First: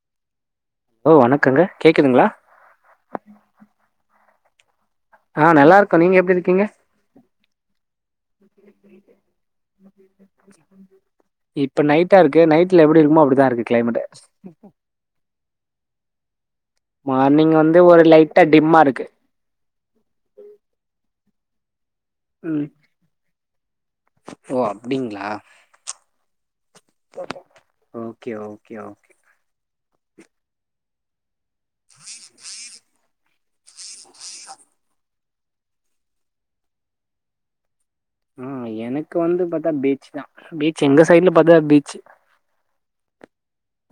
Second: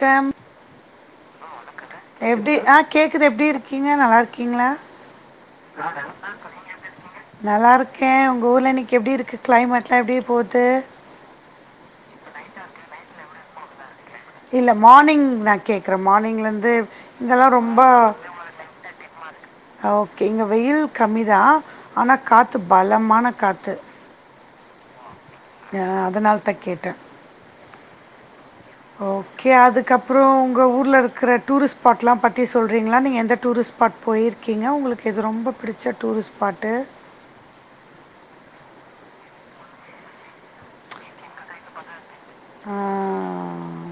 Come ஓ வணக்கங்க கேக்குதுங்களா எப்டி அ கேக்குது எப்டி இருக்கீங்க நல்லா இருக்கீங்களா அ நல்லா இருக்கோ நீங்க எப்டி இருக்கீங்க நல்லா இருக்கே உங்க ஊர்ல இன்னைக்கு எப்டி இருக்கு கெளைமேட் எல்லா எப்டி போகுது இப்ப நைட்டா இருக்கு நைட்ல எப்டி இருக்குமோ அப்டிதா இருக்கு கெளைமேட் இல்லை மார்னிங் நா கேக்றே மார்னிங்லேருந்து மார்னிங் இங்கெல்லாம் வந்து ரொம்ப ஒரு லைட்டா டிம்மா இருக்கு ஓகே இங்க வெயில் கம்மிதா ஆனா காத்து பலமான காத்து ஒ அப்டிங்களா ந அதனால தா கேட்டே ஓகே ஓகே ஓ ஓகே அதுக்கப்பறோ ஒங்க ஊரில இருக்கிற டூரிஸ்ட் ஸ்பாட்லா பத்தி சொல்றீங்களா நீங்க எந்த டூரிஸ்ட் ஸ்பாட் போயிருக்கீங்க உங்களுக்கு இது ரொம்ப பிடிச்ச டூரிஸ்ட் ஸ்பாட்டு மேம் எனக்கு வந்து பாத்தா பீச் தா பீச் எங்க சைடுல பாத்தா பீச்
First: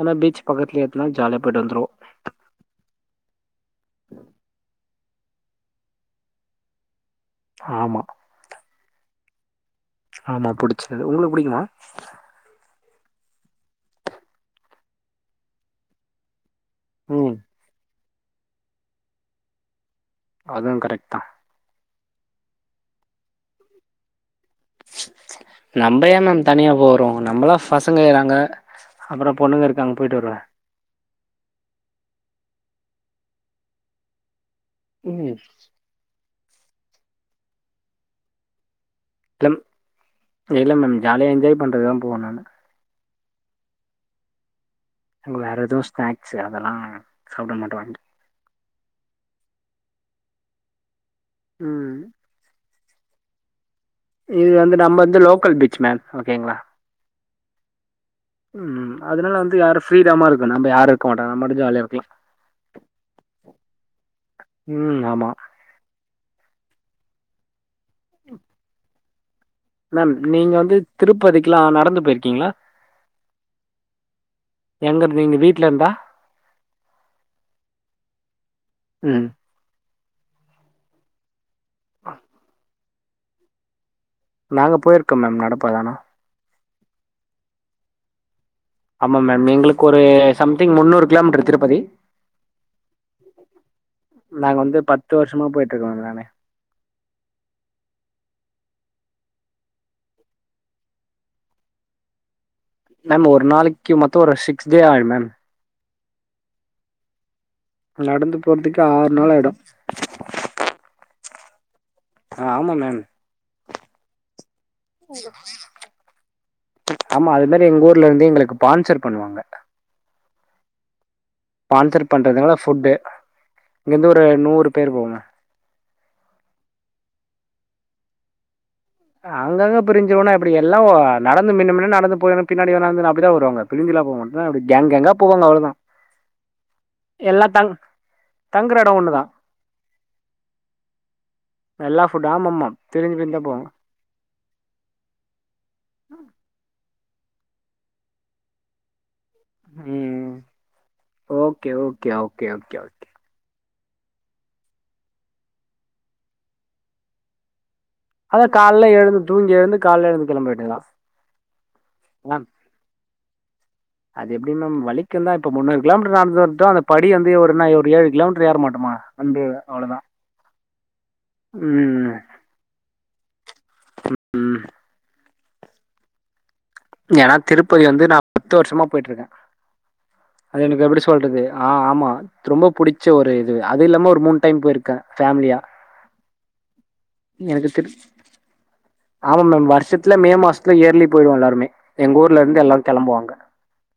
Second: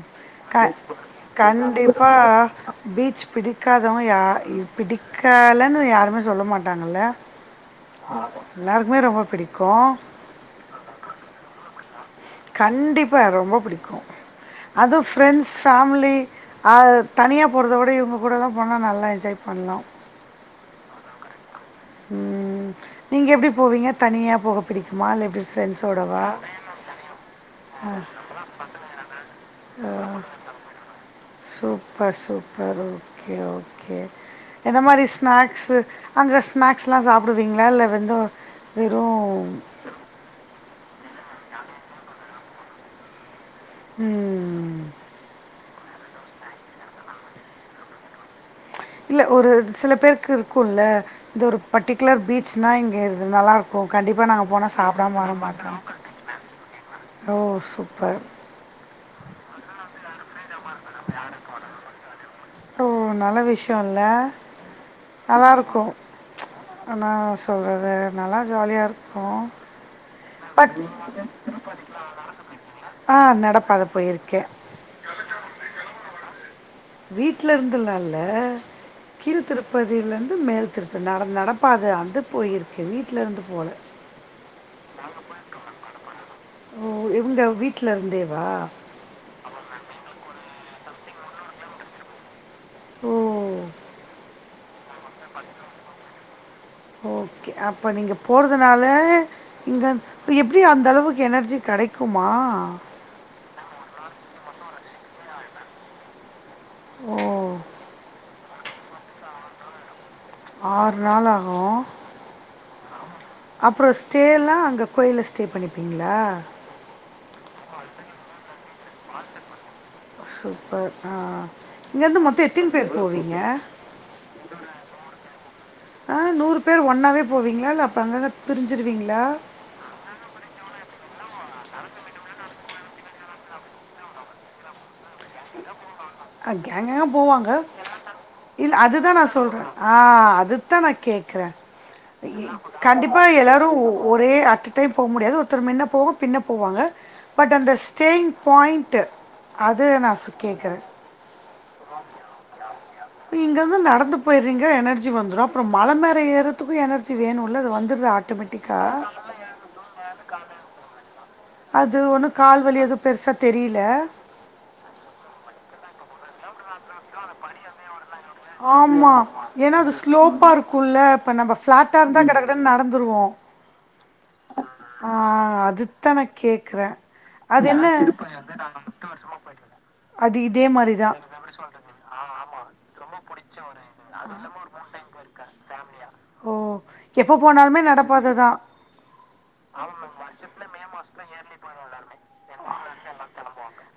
ஆனா பீச் பக்கத்துல இருக்னால ஜாலியா போயிட்டு வந்துருவோ அப்ப பீச் பிடிக்காதவங்க யா பிடிக்கலைன்னு யாருமே சொல்ல மாட்டாங்கல்ல ஆமா எல்லாருக்குமே ரொம்ப பிடிக்கு ஆமா புடிச்சது உங்களுக்கு புடிக்குமா கண்டிப்பா ரொம்ப பிடிக்கு அதுவு ஃப்ரெண்ட்ஸ் ஃபேமிலி அ ம் தனியா போறத விட இவங்க கூடலா போனா நல்லா என்ஜாய் பண்ணலா அதுவு கரைட் தா ம் நீங்க எப்டி போவீங்க தனியா போக பிடிக்குமா இல்லை எப்படி நம்ம ஏ ஃப்ரெண்ட்ஸோடவா மேம் தனியா போறோ நம்மளா பசங்க ஏறாங்க அப்பறோ பொண்ணுங்க இருக்காங்க போயிட்டு வருவே சூப்பர் சூப்பர் ஓகே ஓகே என்ன மாரி ம் ஸ்நாக்ஸ் அங்கே ஸ்நாக்ஸ்லா சாப்டுவீங்களா இல்ல வந்து வெறு இல்ல இல்ல மேம் ஜாலியா என்ஜாய் பண்றதுதா போவே நானு ம் அங்க வேற ஏதோ ஸ்நாக்ஸ் அதெல்லா சாப்ட மாட்றாங்க இல்ல ஒரு சில பேருக்கு இருக்கும்ல்ல இந்த ஒரு ம் பர்ட்டிகுலர் பீச்னா இங்க இது நல்லா இருக்கு ஓ கண்டிப்பா நாங்க இது போனா வந்து நம்ம வந்து சாப்டாம வர லோக்கல் மாட்டோ பீச் மேம் ஓகேங்களா ஓ சூப்பர் ம் அதனால வந்து யாரு ஃப்ரீடமா இருக்கு நம்ம யாரு இருக்க மாட்டோ நம்ம மட்டு ஜாலியா இருக்கலா ஓ நல்ல விஷயோ இல்ல ம் ஆமா நல்லா இருக்கு ஆனா சொல்ற அது நல்லா ஜாலியா இருக்கு மேம் நீங்க வந்து திருப்பதிக்குல்லா நடந்து போயிருக்கீங்களா ஆ நடப்பாதை போயிருக்கேன் எங்க இருந்து வீட்டுல இருந்தா வீட்ல இருந்துலா இல்ல ம் கீழ் திருப்பதியில இருந்து மேல் திருப்பதி நட நட அப்ப அது அந்து போயிருக்கு வீட்ல இருந்து போல நாங்க போயிருக்கோ மேம் நடப்பாதானா ஓ இவங்க வீட்ல இருந்தேவா ஆமா மேம் எங்களுக்கு ஒரு சம்திங் முன்னூறு கிலோமீட்டர் திருப்பதி ஓ நாங் வந்து பத்து வருஷமா போயிட்டு இருக்கோ மேம் நானு ஒகே அப்ப நீங்க போறதுனால இங்க எப்டி அந்த அளவுக்கு எனர்ஜி கெடைக்குமா மேம் ஒரு நாளைக்கு மத்தோ ஒரு சிக்ஸ் டே அயிடு மேம் ஓ நடந்து போறதுக்கே ஆறு நாள் ஆயிடு ஆறு நாள் ஆகு அ ஆமா மேம் அப்றோ ஸ்டேல்லா அங்க கோயில ஸ்டே பண்ணிப்பீங்ளா ஆமா அது மாதிரி எங்க ஊர்ல இருந்து எங்களுக்கு ஸ்பான்சர் பண்ணுவாங்க சூப்பர் ஆ ஸ்ஃபான்சர் இங்கேருந்து மொத்தம் பண்ணறதுனால எத்தனை ஃபுட்டு பேர் போவீங்க இங்கேருந்து ஒரு நூறு பேர் போவங்க ஆ நூறு பேர் ஒன்னாவே போவீங்ளா இல்ல அப்ப அங்க அங்க பிரிஞ்சடுவீங்ளா அங்கங்க பிரிஞ்சோனா எப்டி எல்ல நடந்து மின்ன மின்ன நட போனு பின்னாடி நடந்து அப்டிதா வருவாங்க பிரஞ்சுல போமாட்டாங்க கேங் கேங்கா போவாங்க அவ்ளோதா அ கேங் கேங்கா எல்லா போவாங்க தங் இல்ல தங்குற எடோ அதுதா நா ஒன்னுதா சொல்ற ஆ அதுதா நா கேக்ற எல்லா ஃபுட் ஆமாமா பிரிஞ்சு கண்டிப்பா பிரிஞ்சுதா எல்லாரு போவாங்க ஒரே ஆட் டன் டைம் போ முடியாது ஒருத்தர் முன்ன போவாங்க பின்ன போவாங்க பட் அந்த ஸ்டேயிங் பாயிண்ட்டு அது நா சு ம் கேக்ற ஓகே ஓகே ஓகே ஓகே இங்கயிருந்து நடந்து போயிறீங்க எனர்ஜி வந்துடு அப்றோ மல மேல ஏறதுக்கு எனர்ஜி வேணுல அது வந்துருதா அதா கால எழுந் தூங்கி எழுந்து கால எழுந்து கிளம்ப வேண்டிதா அது ஒன்னு கால்வலி எதுவு பெருசா தெரில அது எப்டி மேம் வலிக்கு தா இப்ப மூன்னாறு கிலோமீட்டர் நடந்து வந்டோ அந்த படி வந்து ஒரு என்ன ஒரு ஏழு கிலோமீட்டர் ஏறமாட் ஆமா ஏனா அது ஸ்லோப்பா இருக்குல இப்ப நம்ம ஃபிளாட்டா ம் இருந்தா கடக்கடானு நடந்துருவோ ம் ம் ஆ அது நா கேக்குறே ஏனா திருப்பதி என்ன வந்து நா பத்து வருஷமா போயிட்டு இருக்க இதே அது எனக்கு எப்டி மாரிதா சொல்றது ஆ ஆமா ரொம்ப புடிச்ச ஒரு இது அது இல்லாம ஒரு மூணு டைம் போயிருக்க ஃபேமிலியா ஓ எப்ப எனக்கு போனாலுமே திரு நடப்பாததா ஆமா மேம் வருஷத்துல மே மாசத்துல இயர்லி போயிடுவோ எல்லாருமே எங்க ஊர்ல இருந்து எல்லாரு கிளம்புவாங்க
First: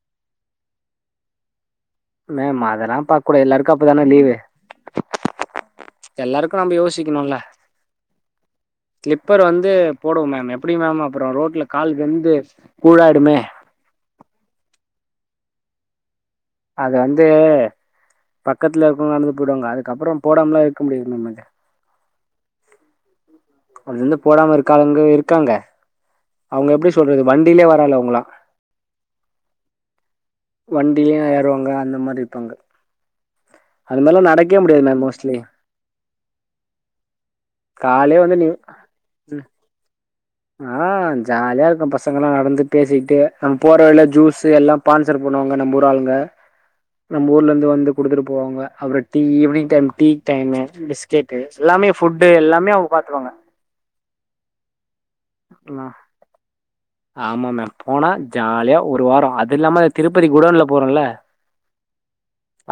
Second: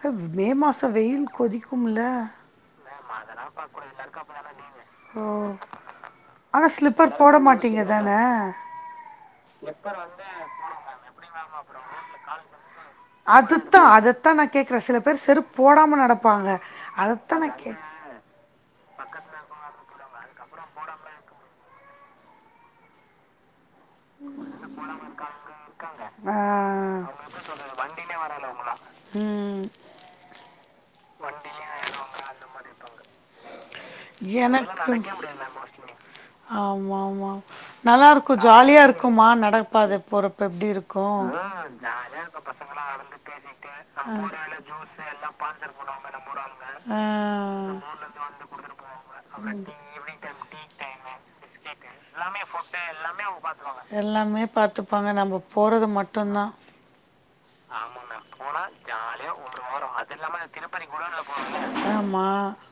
ஒ மே மாசம் வெயில் கொதிக்கும்ல மேம் அதலா பாக் கூடாது எல்லாருக்கு அப்பதான லீ்வு ஓ எல்லாருக்கு ஆனா நம்ப ஸ்லிப்பர் போட யோசிக்கணுல மாட்டீங்க தான ஸ்லிப்பர் வந்து போடுவோ மேம் எப்டி மேம் அப்றோ ரோட்ல கால் வெந்து கூழாயிடுமே த்தா அதத்தா நா கேக்குறே சில பேர் செருப் போடாம நடப்பாங்க அது வந்து அதத்தா நா கே பக்கத்துல இருக்கவங்க நடந்து போயிடுவாங்க அதுக்கப்பறோ போடாமலா இருக்க முடியாது மேம் எனக்கு அது வந்து போடாம இருக்க ஆளுங்களு இருக்காங்க ஆ அவங்க எப்டி சொல்றது வண்டியிலே வராலு அவங்களா ம் வண்டிலயு ஏறுவாங்க அந்த மாரி இருப்பாங்க அந்த மாரிலா நடக்கவே முடியாது எனக்கு மேம் மோஸ்ட்லி ஆமா ஆமா நல்லா காலையே இருக்கு வந்து நீ ஜாலியா இருக்குமா நடைப்பாத போற இப்ப எப்டி ஆ இருக்கு ம் ஜாலியா இருக்கு ஜாலியா பசங்கல்லா இருக்கு பசங்களா நடந்து பேசிட்டு நம்ப து எல்லா பான்சர் பண்ணுவாங்க நம்ம ஊர் ஆளுங்க நம்ம ஊர்ல இருந்து வந்து கொடுத்துட்டு போவாங்க அவர tea evening time tea time biscuit எல்லாமே ஃபுட்டு எல்லாமே அவங்க பாத்துருவாங்க எல்லாமே பாத்துப்பாங்க நம்ப போறது மட்டு தா ஆமா மேம் போனா ஜாலியா ஒரு வாரோ அது இல்லாம திருப்பதி குடோன்ல போறோல ஆமா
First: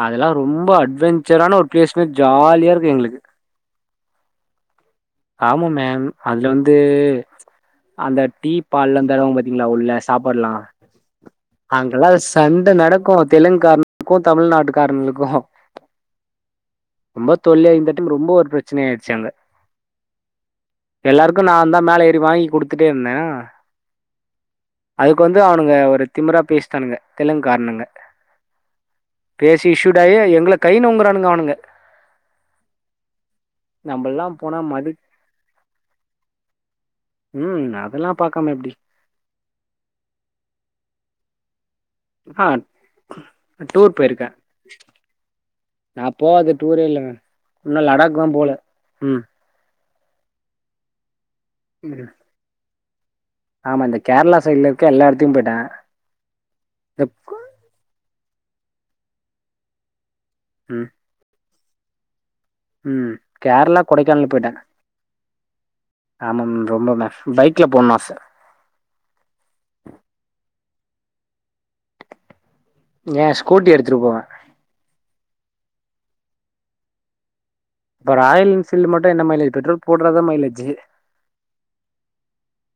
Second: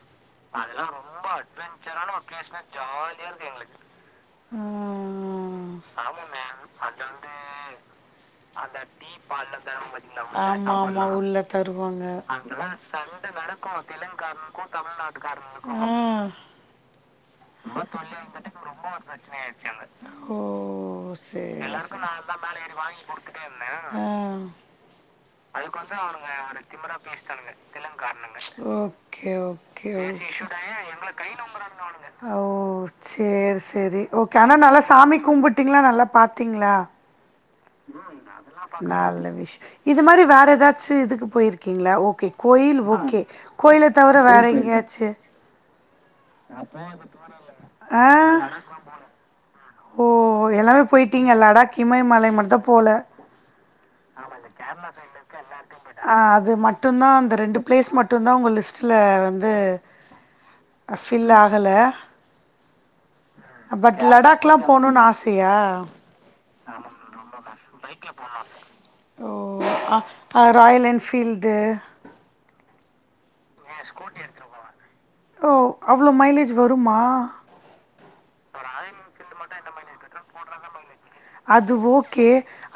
அதெல்லா ரொம்ப அட்வெஞ்சரான ஒரு பிளேஸ்ன்னே ஜாலியா இருக்கு எங்களுக்கு ம் ஆமா மேம் அது வந்து அந்த டீ பால்ல தருவாங்க பாத்தீங்களா உள்ள சாப்பாடுலா ஆமா ஆமா உள்ள த ருவாங்க அங்கெல்லா அங்கெல்லா சண்ட நடக்கு சண்ட நடக்கு தெலுங்காரனுக்கு தெலுங்காரனுக்கு தமிழ்நாட்டுக்காரனுக்கு தமிழ்நாட்டுக்காரனுக் ஆ தொல்லியா ரொம்ப இந்த டைம் தொல்லயா ரொம்ப ஒரு இருந்துட்டு இப்ப பிரச்சனை ரொம்ப ஒரு ஆயிடுச்சு அங்க பிரச்சன ஆயிடுச்சு அங்க ஓ எல்லாருக்கு நா செரி தா எல்லாருக்கு மேல நா ஏறி தா வாங்கி மேல ஏறி குடுத்துட்டே வாங்கி இருந்தே குடுத்துட்டே இருந்தே அ அதுக்கு வந்து அவனுங்க அதுக்கு வந்து ஒரு அவனுங்க திமிரா ஒரு திமிரா பேசிட்டானுங்க பேசிட்டானுங்க தெலுங்குக்காரனுங்க தெலுங்காரணுங்க பேசி ஓகே இஷுடாயி எங்கள கைனூங்குறானுங்க அவனுங்க ஓ சேரி சேரி நம்மல்லா ஓகே ஆனா போனா நல்லா மது சாமி கும்பிட் எல்லா நல்லா பாத்தீங்ளா ம் அதெல்லா பாக்காம எப்டி நாலு விஷ் இது மாரி வேற ஏதாச்சு இதுக்கு போயிருக்கீங்ளா ஓ கே ஆ கோயில் ஓகே கோயில டூர் தவிர போயிருக்கே வேற எங்கேயாச்சு நா போவாத டூரே இல்லங்க இன்னு ஆ லடாக் தா போல ம் ஓ எல்லாமே போயிட்டீங்க லடாக் ம் இமயமலை மட்டு போல ஆமா இந்த கேரளா அந்த சைட்ல கேரளா இருக்க கோயில்ல இருக்கிற போயிட்டே எல்லா எடத்துக்கு போயிட்டே ஆ அது இந்த மட்டுதா அந்த ரெண்டு பிளேஸ் மட்டு தா உங்க லிஸ்ட்ல வந்து ம் ஃபில் ஆகல ம் கேரளா கொடைக்கானல் பொய் டூர் போணுன்னு ஆசையா ஆமா மேம் ரொம்ப மேம் பைக்ல போணு ஆச ஆ ஓ அ ராயல் என்ஃபீல்டு ஏ ஸ்கூட்டி எடுத்துட்டு போவே ஓ அவ்ளோ மைலேஜ் வருமா இப்போ ராயல் என்ஃபீல்டு மட்டு என்ன மைலஜ் பெட்ரோல் போட்றதா மைலேஜ் அது ஓகே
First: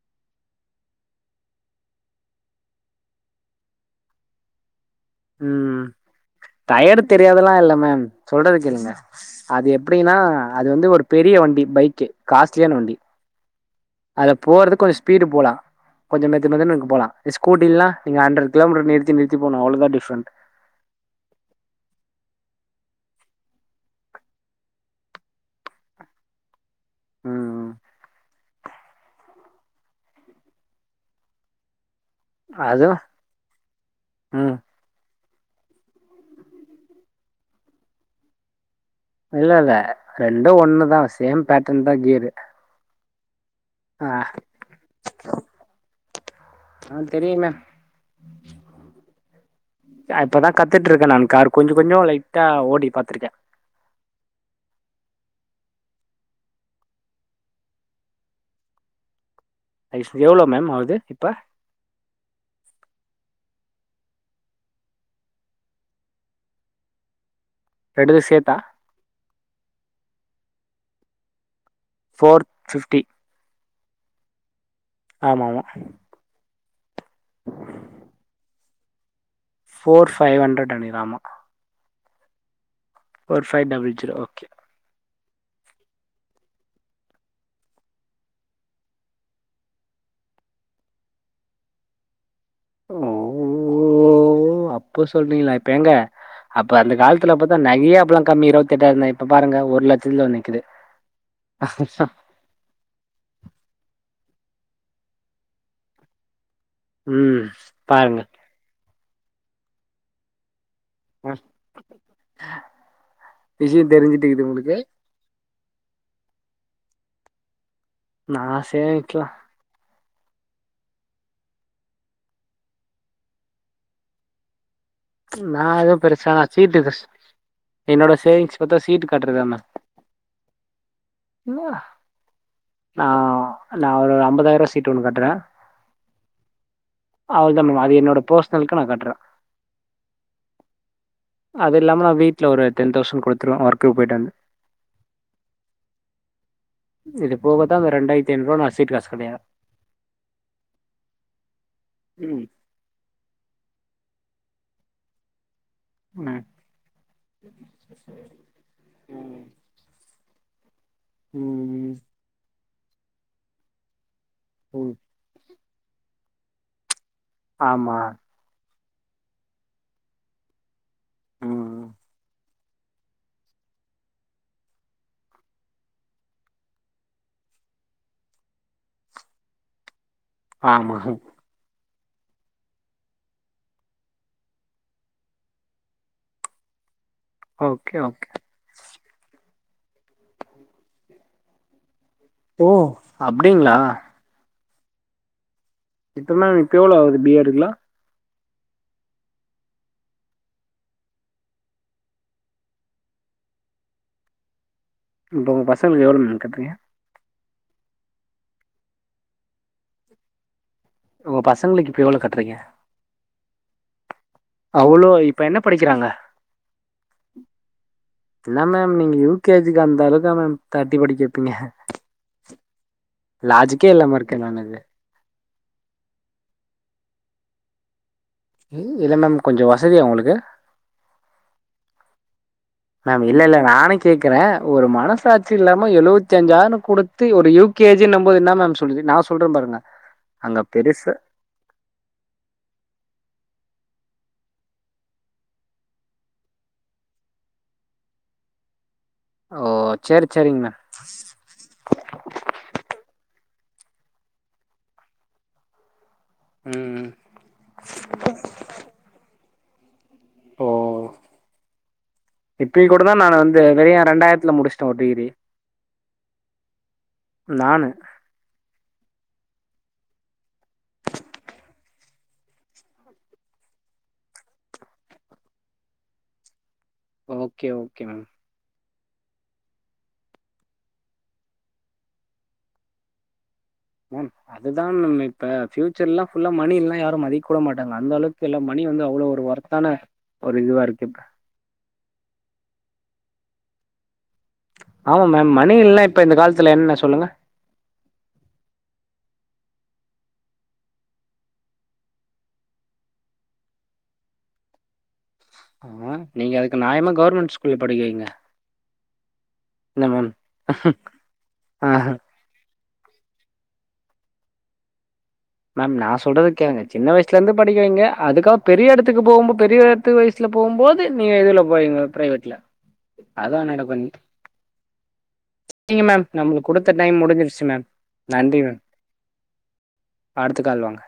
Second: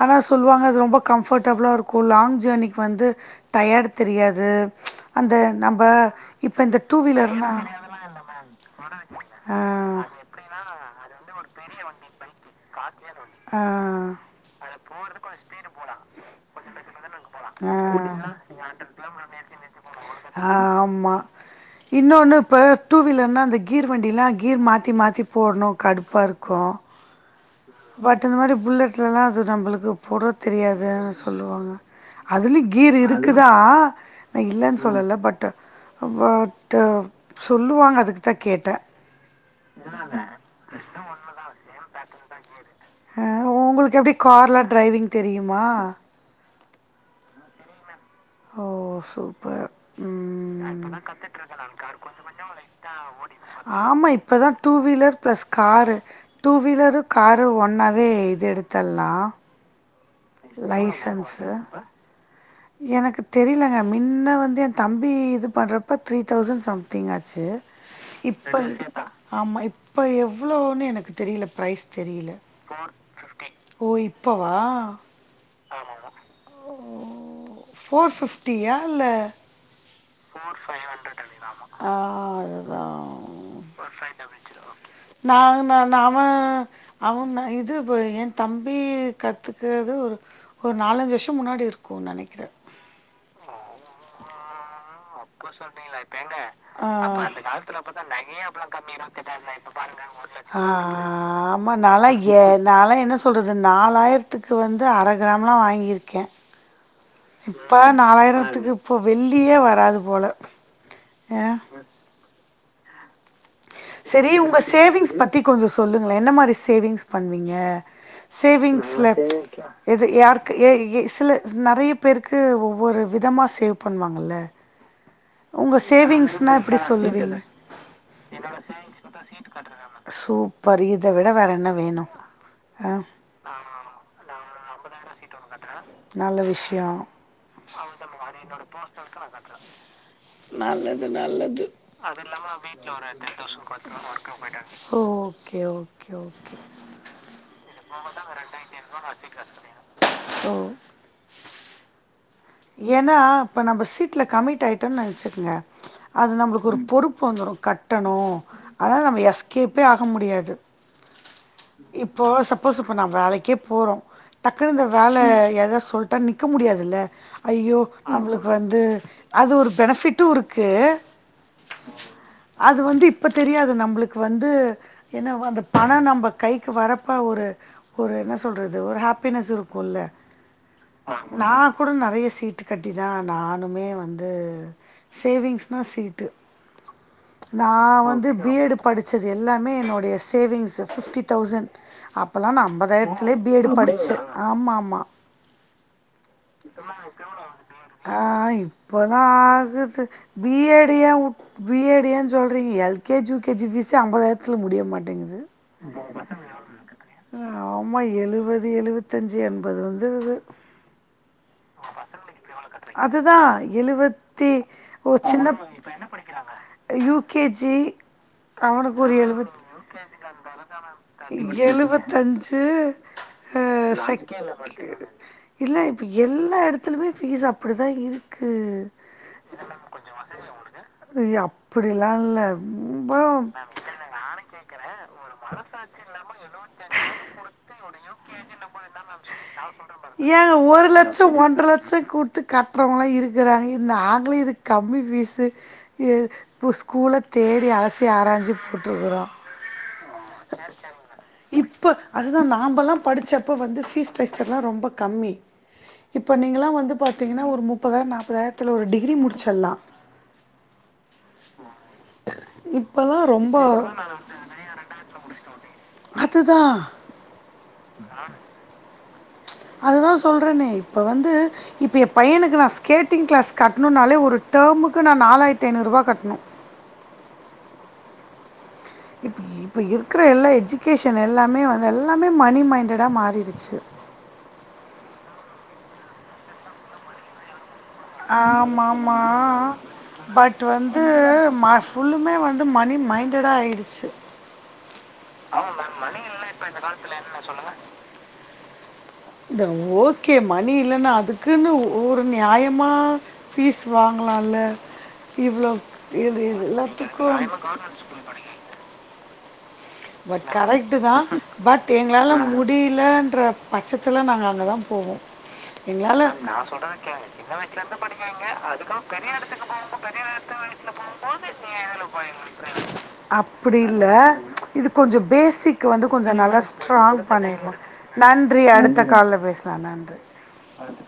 ஆனா சொல்லுவாங்க அது ரொம்ப கம்ஃபர்ட்டபுளா இருக்கு லாங் ஜேர்னிக்கு வந்து டயர்டு தெரியாது ச் ம் டயர்டு வீலர்னா தெரியாதெல்லா இல்ல மேம் சொல்றத கேளுங்க அது ஆ எப்டின்னா அது வந்து ஒரு பெரிய வண்டி பைக்கு காஸ்ட்லியான வண்டி ஆ அத போறதுக்கு கொஞ்ச ஸ்பீடு போலா கொஞ்ச மெது மெதுனுறுக்கு போலா ஆ ஸ்கூட்டிலல்லா நீங்க ஹண்ரட் கிலோமீட்டர் நிறுத்தி போனும் அவ்ளோ தா டிஃப்ரண்ட் ஆ ஆம்மா இன்னொன்னு இப்போ டூ வீலர்னா அந்த கீர் வண்டிலா கீர் மாத்தி மாத்தி போட்ணு கடுப்பாருக்கு ம் ம் பட் இந்த மாரி புல்லெட்லலா அது நம்மளுக்கு போட தெரியாதுன்னு சொல்லுவாங்க அதுலய் அது கீர் இருக்குதா நா ம் இல்லன்னு சொ சொல்லல பட்டு் பட்டு சொல்லுவாங்க அதுக்கு தா கேட்டே இல்லல்ல ரெண்டு ஒண்ணுதா சேம் பேட்டன் தா கீரு ஆ ஒங்களுக்கு எப்டி கார்லா ட்ரைவிங் தெரியுமா ஆ தெரியுமே ஓ சு அ இப்ப தா கத்துட்ருக்கே நான் கார் கொஞ்ச கொஞ்ச லைட்டா ஓட்டி பாத்துருக்கே ஆமா இப்பதா two wheeler plus car two wheeler car ஒண்ணாவே இது எடுத்தல்லா ஐ விஸ் எவ்ளோ மேம் ஆவுது இப்ப எனக்கு தெரிலங்க மின்ன வந்து எ தம்பி இது பண்றப்ப த்ரீ தௌசண்ட் சம்திங் ஆச்சு ரெண்டுது சேத்தா இப்ப ஆமா இப்ப எவ்ளோன்னு எனக்கு தெரில பிரைஸ் தெரியல ஃபோர் ஃபிஃப்டி ஓ இப்பவா ஆமாமா ஃபோர் பிஃப்டியா இல்ல போர் ஃபைவ் ஹண்ட்ரட் நெனக்கிறே ஆமா ஆ அதுதா four five double zero okay நான் நா நாம அவ இது எ தம்பி கத்துக்கிறது ஒரு ஒரு நாலஞ்சு வர்ஷொ முன்னாடி இருக்குனு நெனக்கிற ஓ அப்போ சொல்றீங்ளா இப்ப ஏங்க அப்ப ஆ. அந்த காலத்துல பத்தா நகையே அப்பல்லா கம்மி இருவத்தெட்டாயரந்தா ஆ ஆ ஆமா நாளை ஏ நால என்ன சொல்றது நாலாயிரத்துக்கு வந்து அரை கிராம்லா வாங்கி இருக்கே ம். இப்ப பாருங்க. நாலாயிரத்துக்கு இப்ப வெள்ளியே வராது போல ஆ விஷயொ தெரிஞ்சுட்டுக்குது உங்களுக்கு த்தி கொஞ்ச சொல்லுங்ளே என்ன மாரி சேவிங்ஸ் பண்ணுவீங்க நான் சேவிங்ஸ்ல சேமிக்கலாம். எது யாருக்கு ஏய் இ சில நெறைய பேருக்கு ஒவ்வொரு விதமா சேவ் பண்ணுவாங்கல்ல நா உங்க எதும் பெருசா சேவிங்ஸ்னா சீட்டு எப்டி கஸ் சொல்லுவீங்க என்னோட சேவிங்ஸ் பத்தா சீட்டு கட்றதா மேம் சூப்பர் இத விட வேறென்ன வேணு ஆ நா நா ஒரு ஐம்பதாயிர்ரூவா சீட்டு ஒண்ணு கட்றே நல்ல விஷ்யொ என்னோட பெர்சனலுக்கு நான் கட்டுறேன். நல்ல து நல்லது அதும் இல்லாம வீட்ல ஒரு டென் குடுத்துருவேன் தௌசன்ட் ஒர்க்குக்கு ஒர்த்தான போயிட்டு வந்தா. ஒர்க் போய்ட்டாங்க ஓ ஓகே ஓ ஓகே ஓகே இது போவதா அந்த இரண்டாயிரத்துஐநூருபா நா சீட்டு காசு கட்டிற்றே ஓ ம் ஏன்னா இப்போ நம்ப சீட்டுல கமிட் ஆயிட்டோம்னு நெனச்சுக்கோங்க அது ம் நம்பளுக்கு ஒரு பொறுப்பு வந்துரும் கட்டணும் அதனால நம்ம ம் எஸ்கேப்பே ஆக முடியாது ம் இப்போ சப்போஸ் இப்ப நான் வேலைக்கே போறோம் டக்குன்னு இந்த ம் வேல ஏதா சொல் நிக்க முடியாதுல்ல ஐயோ ஆமா நம்பளுக்கு வந்து அது ஒரு பெனிஃபிட்டு இருக்கு ம் அது வந்து இப்ப தெரியாது நம்பளுக்கு வந்து ஏன்னா வந் அந்த பண நம்ப கைக்கு வரப்பா ஒரு ஒரு என்ன சொல்றது ஒரு ஹாப்பினஸ் இருக்கு ம்ல ஆமஹன் நான் கூட நறைய சீட்டு கட்டி தான் நானுமே வந்து சேவிங்ஸ்னா சீட்டு நா ஓகே ஓகே வந்து பி எடு படிச்சது எல்லாமே என்னுடைய சேவிங்ஸு ஃபிப்டி தௌசண்ட் அப் அப்பலாம் ஓ நான் ஐம்பதாயிரத்துலே பி எட் அப்டிங்களா படிச்சேன் ஆமா ஆமா இப்பலா இப்ப எவளோ ஆகுது பி ஏடுக்குலாம் ஆ இப்போ தான் ஆகுது பி ஏடு ஏன் உ பி ஏடு ஏன் சொல்றிங்க L K G U K G பீஸே ஐம்பதாயிரத்துல முடிய மாட் இப்ப உங்க பசங்களுக்கு எவ்ளோ மேம் கட்டுறிங்க ஆரமா எழுவது எழுவத்தஞ்சி எம்பது வந்துருது உங்க பசங்களுக்கு இப்போ எவ்ளோ கட்டுறீங்க அதுதான் எழுவத்தி அவ்ளோ ஒ இப்ப சின்ன என்ன படிக்கிறாங்க யு கே ஜி அவனுக்கு ஒரு எழு இதுக்கு அந்தலவுக்கா மேம் தட்டி படிக்க வைப்பீங்க எழுவத்தஞ்சு ஆ லாஜிக்கே இல்லாம செக் இருக்கே நானு இது இல்ல இப்ப எல்லா எடத்துலயுமே ஃபீஸ் அப்டி தான் இரு இல்ல மேம் கொஞ்சம் வசதியா உங்களுக்கு அய்யோ அப்டிலா இல்ல மேம் இல்ல இல்ல ரொம்ப நானும் கேக்குறேன் ஒரு மனசாட்சி இல்லாம எழுவத் எழுவத்தஞ்சாயிரம் குடுத்து ஒரு யு கே ஜின் போது என்னா மேம் சொல்றி நான் சொல்றேன் பாருங்க அங்க பெருசா ஒன்ர லட்சம் கு குடுத்து கட்டுறவங்கலாம் இருக்கறாங்க இது நாங்களே இது கம்மி ஃபீஸு எ இப்போ ஸ்கூல தேடி அலசி ஆராஞ்சி போட்டுருக்குறோம் ஓ சேரி சேரிங்க இப்ப அதுதான் நாம்பலாம் படிச்சப்ப வந்து பீஸ் ஸ்ட்க்சர்லாம் ரொம்ப கம்மி இப்ப நீங்கலாம் மேம் வந்து ம் பாத்தீங்கன்னா ஒரு முப்பதாயிரம் நாப்பதாயிரத்துல ஒரு டிகிரி முடிச்சிரலாம் ஓ இப்பயும் கூட தான் இப்பல்லா நானு ரொம்ப வந்து வெறும் ரெண்டாயிரத்துல முடிச்சுட்டேன் ஒரு டிகிரி அதுதான் நானு நானு அதுதான் சொல்றேனே இப்ப வந்து இப்ப என் பையனுக்கு நான் ஸ்கேட்டிங் கிளாஸ் கட்டணும்னாலே ஒரு டெர்முக்கு நான் நாலாயிரத்து ஐநூறு ரூவா கட்ணும் ஓகே ஓகே மேம் இப்ப இப்ப இருக்கற எல்லா எஜ்கேஷன் எல்லாமே வந்து எல்லாமே மணி மைண்ட்டடா மாறிருச்சு மேம் அதுதான் மேம் இப்ப ஃபியூச்சர்ல்லாம் ஃபுல்லா மணி இல்லனா யாரும் மதி கூட மாட்டாங்க அந்த அளவுக்கு எல்லாம் மணி வந்து ஆமாம்மா அவ்ளோ ஒரு ஒருத்தான ஒரு பட் இதுவா வந்து இருக்கு ம ஃபுல்லுமே வந்து மணி மைண்ட்டடா ஆயிடுச்சு ஆமா மேம் மணி இல்லனா இப்ப இந்த கால்த்துல என்னன்ன சொல்லுங்க சொல்லுங்க இந்த ஓகே மணி இல்லன்னா அதுக்குன்னு ஓர் நியாயமா பீஸ் வாங்கலால்ல இவ்ளோக் ஆமா இது நீங்க இது அதுக்கு நியாயமா எல்லாத்துக்கு கவர்மெண்ட் ஸ்கூல்ல படிக்க வைங்க என்ன மேம் பட் கரெக்ட் தா பட் ஆஹ எங்ளால முடிலன்ற பச்சத்துல நாங்க அங்கதா போவோ மேம் நா சொல்றத கேளுங்க சின்ன வயசுலருந்து படிக்க வைங்க அதுக்காவ் பெரியெடத்துக்கு போம்பு பெரிய பத்து வயசுல போம்போது நீங்க இதுல போவிங்க பிரைவேட்ல அதா அப்படி நடக்கு இனி இல்லை இது கொஞ்சோ பேசிக் வந்து கொஞ்சோ நல்லா நம்மளுக்கு குடுத்த ஸ்ட்ராங் டைம் முடிஞ்சிருச்சு பண்ணிர்லா மேம் நன்றி மேம் அடுத்த கால்ல பேசலா நன்றி அடுத்த கால் வாங்க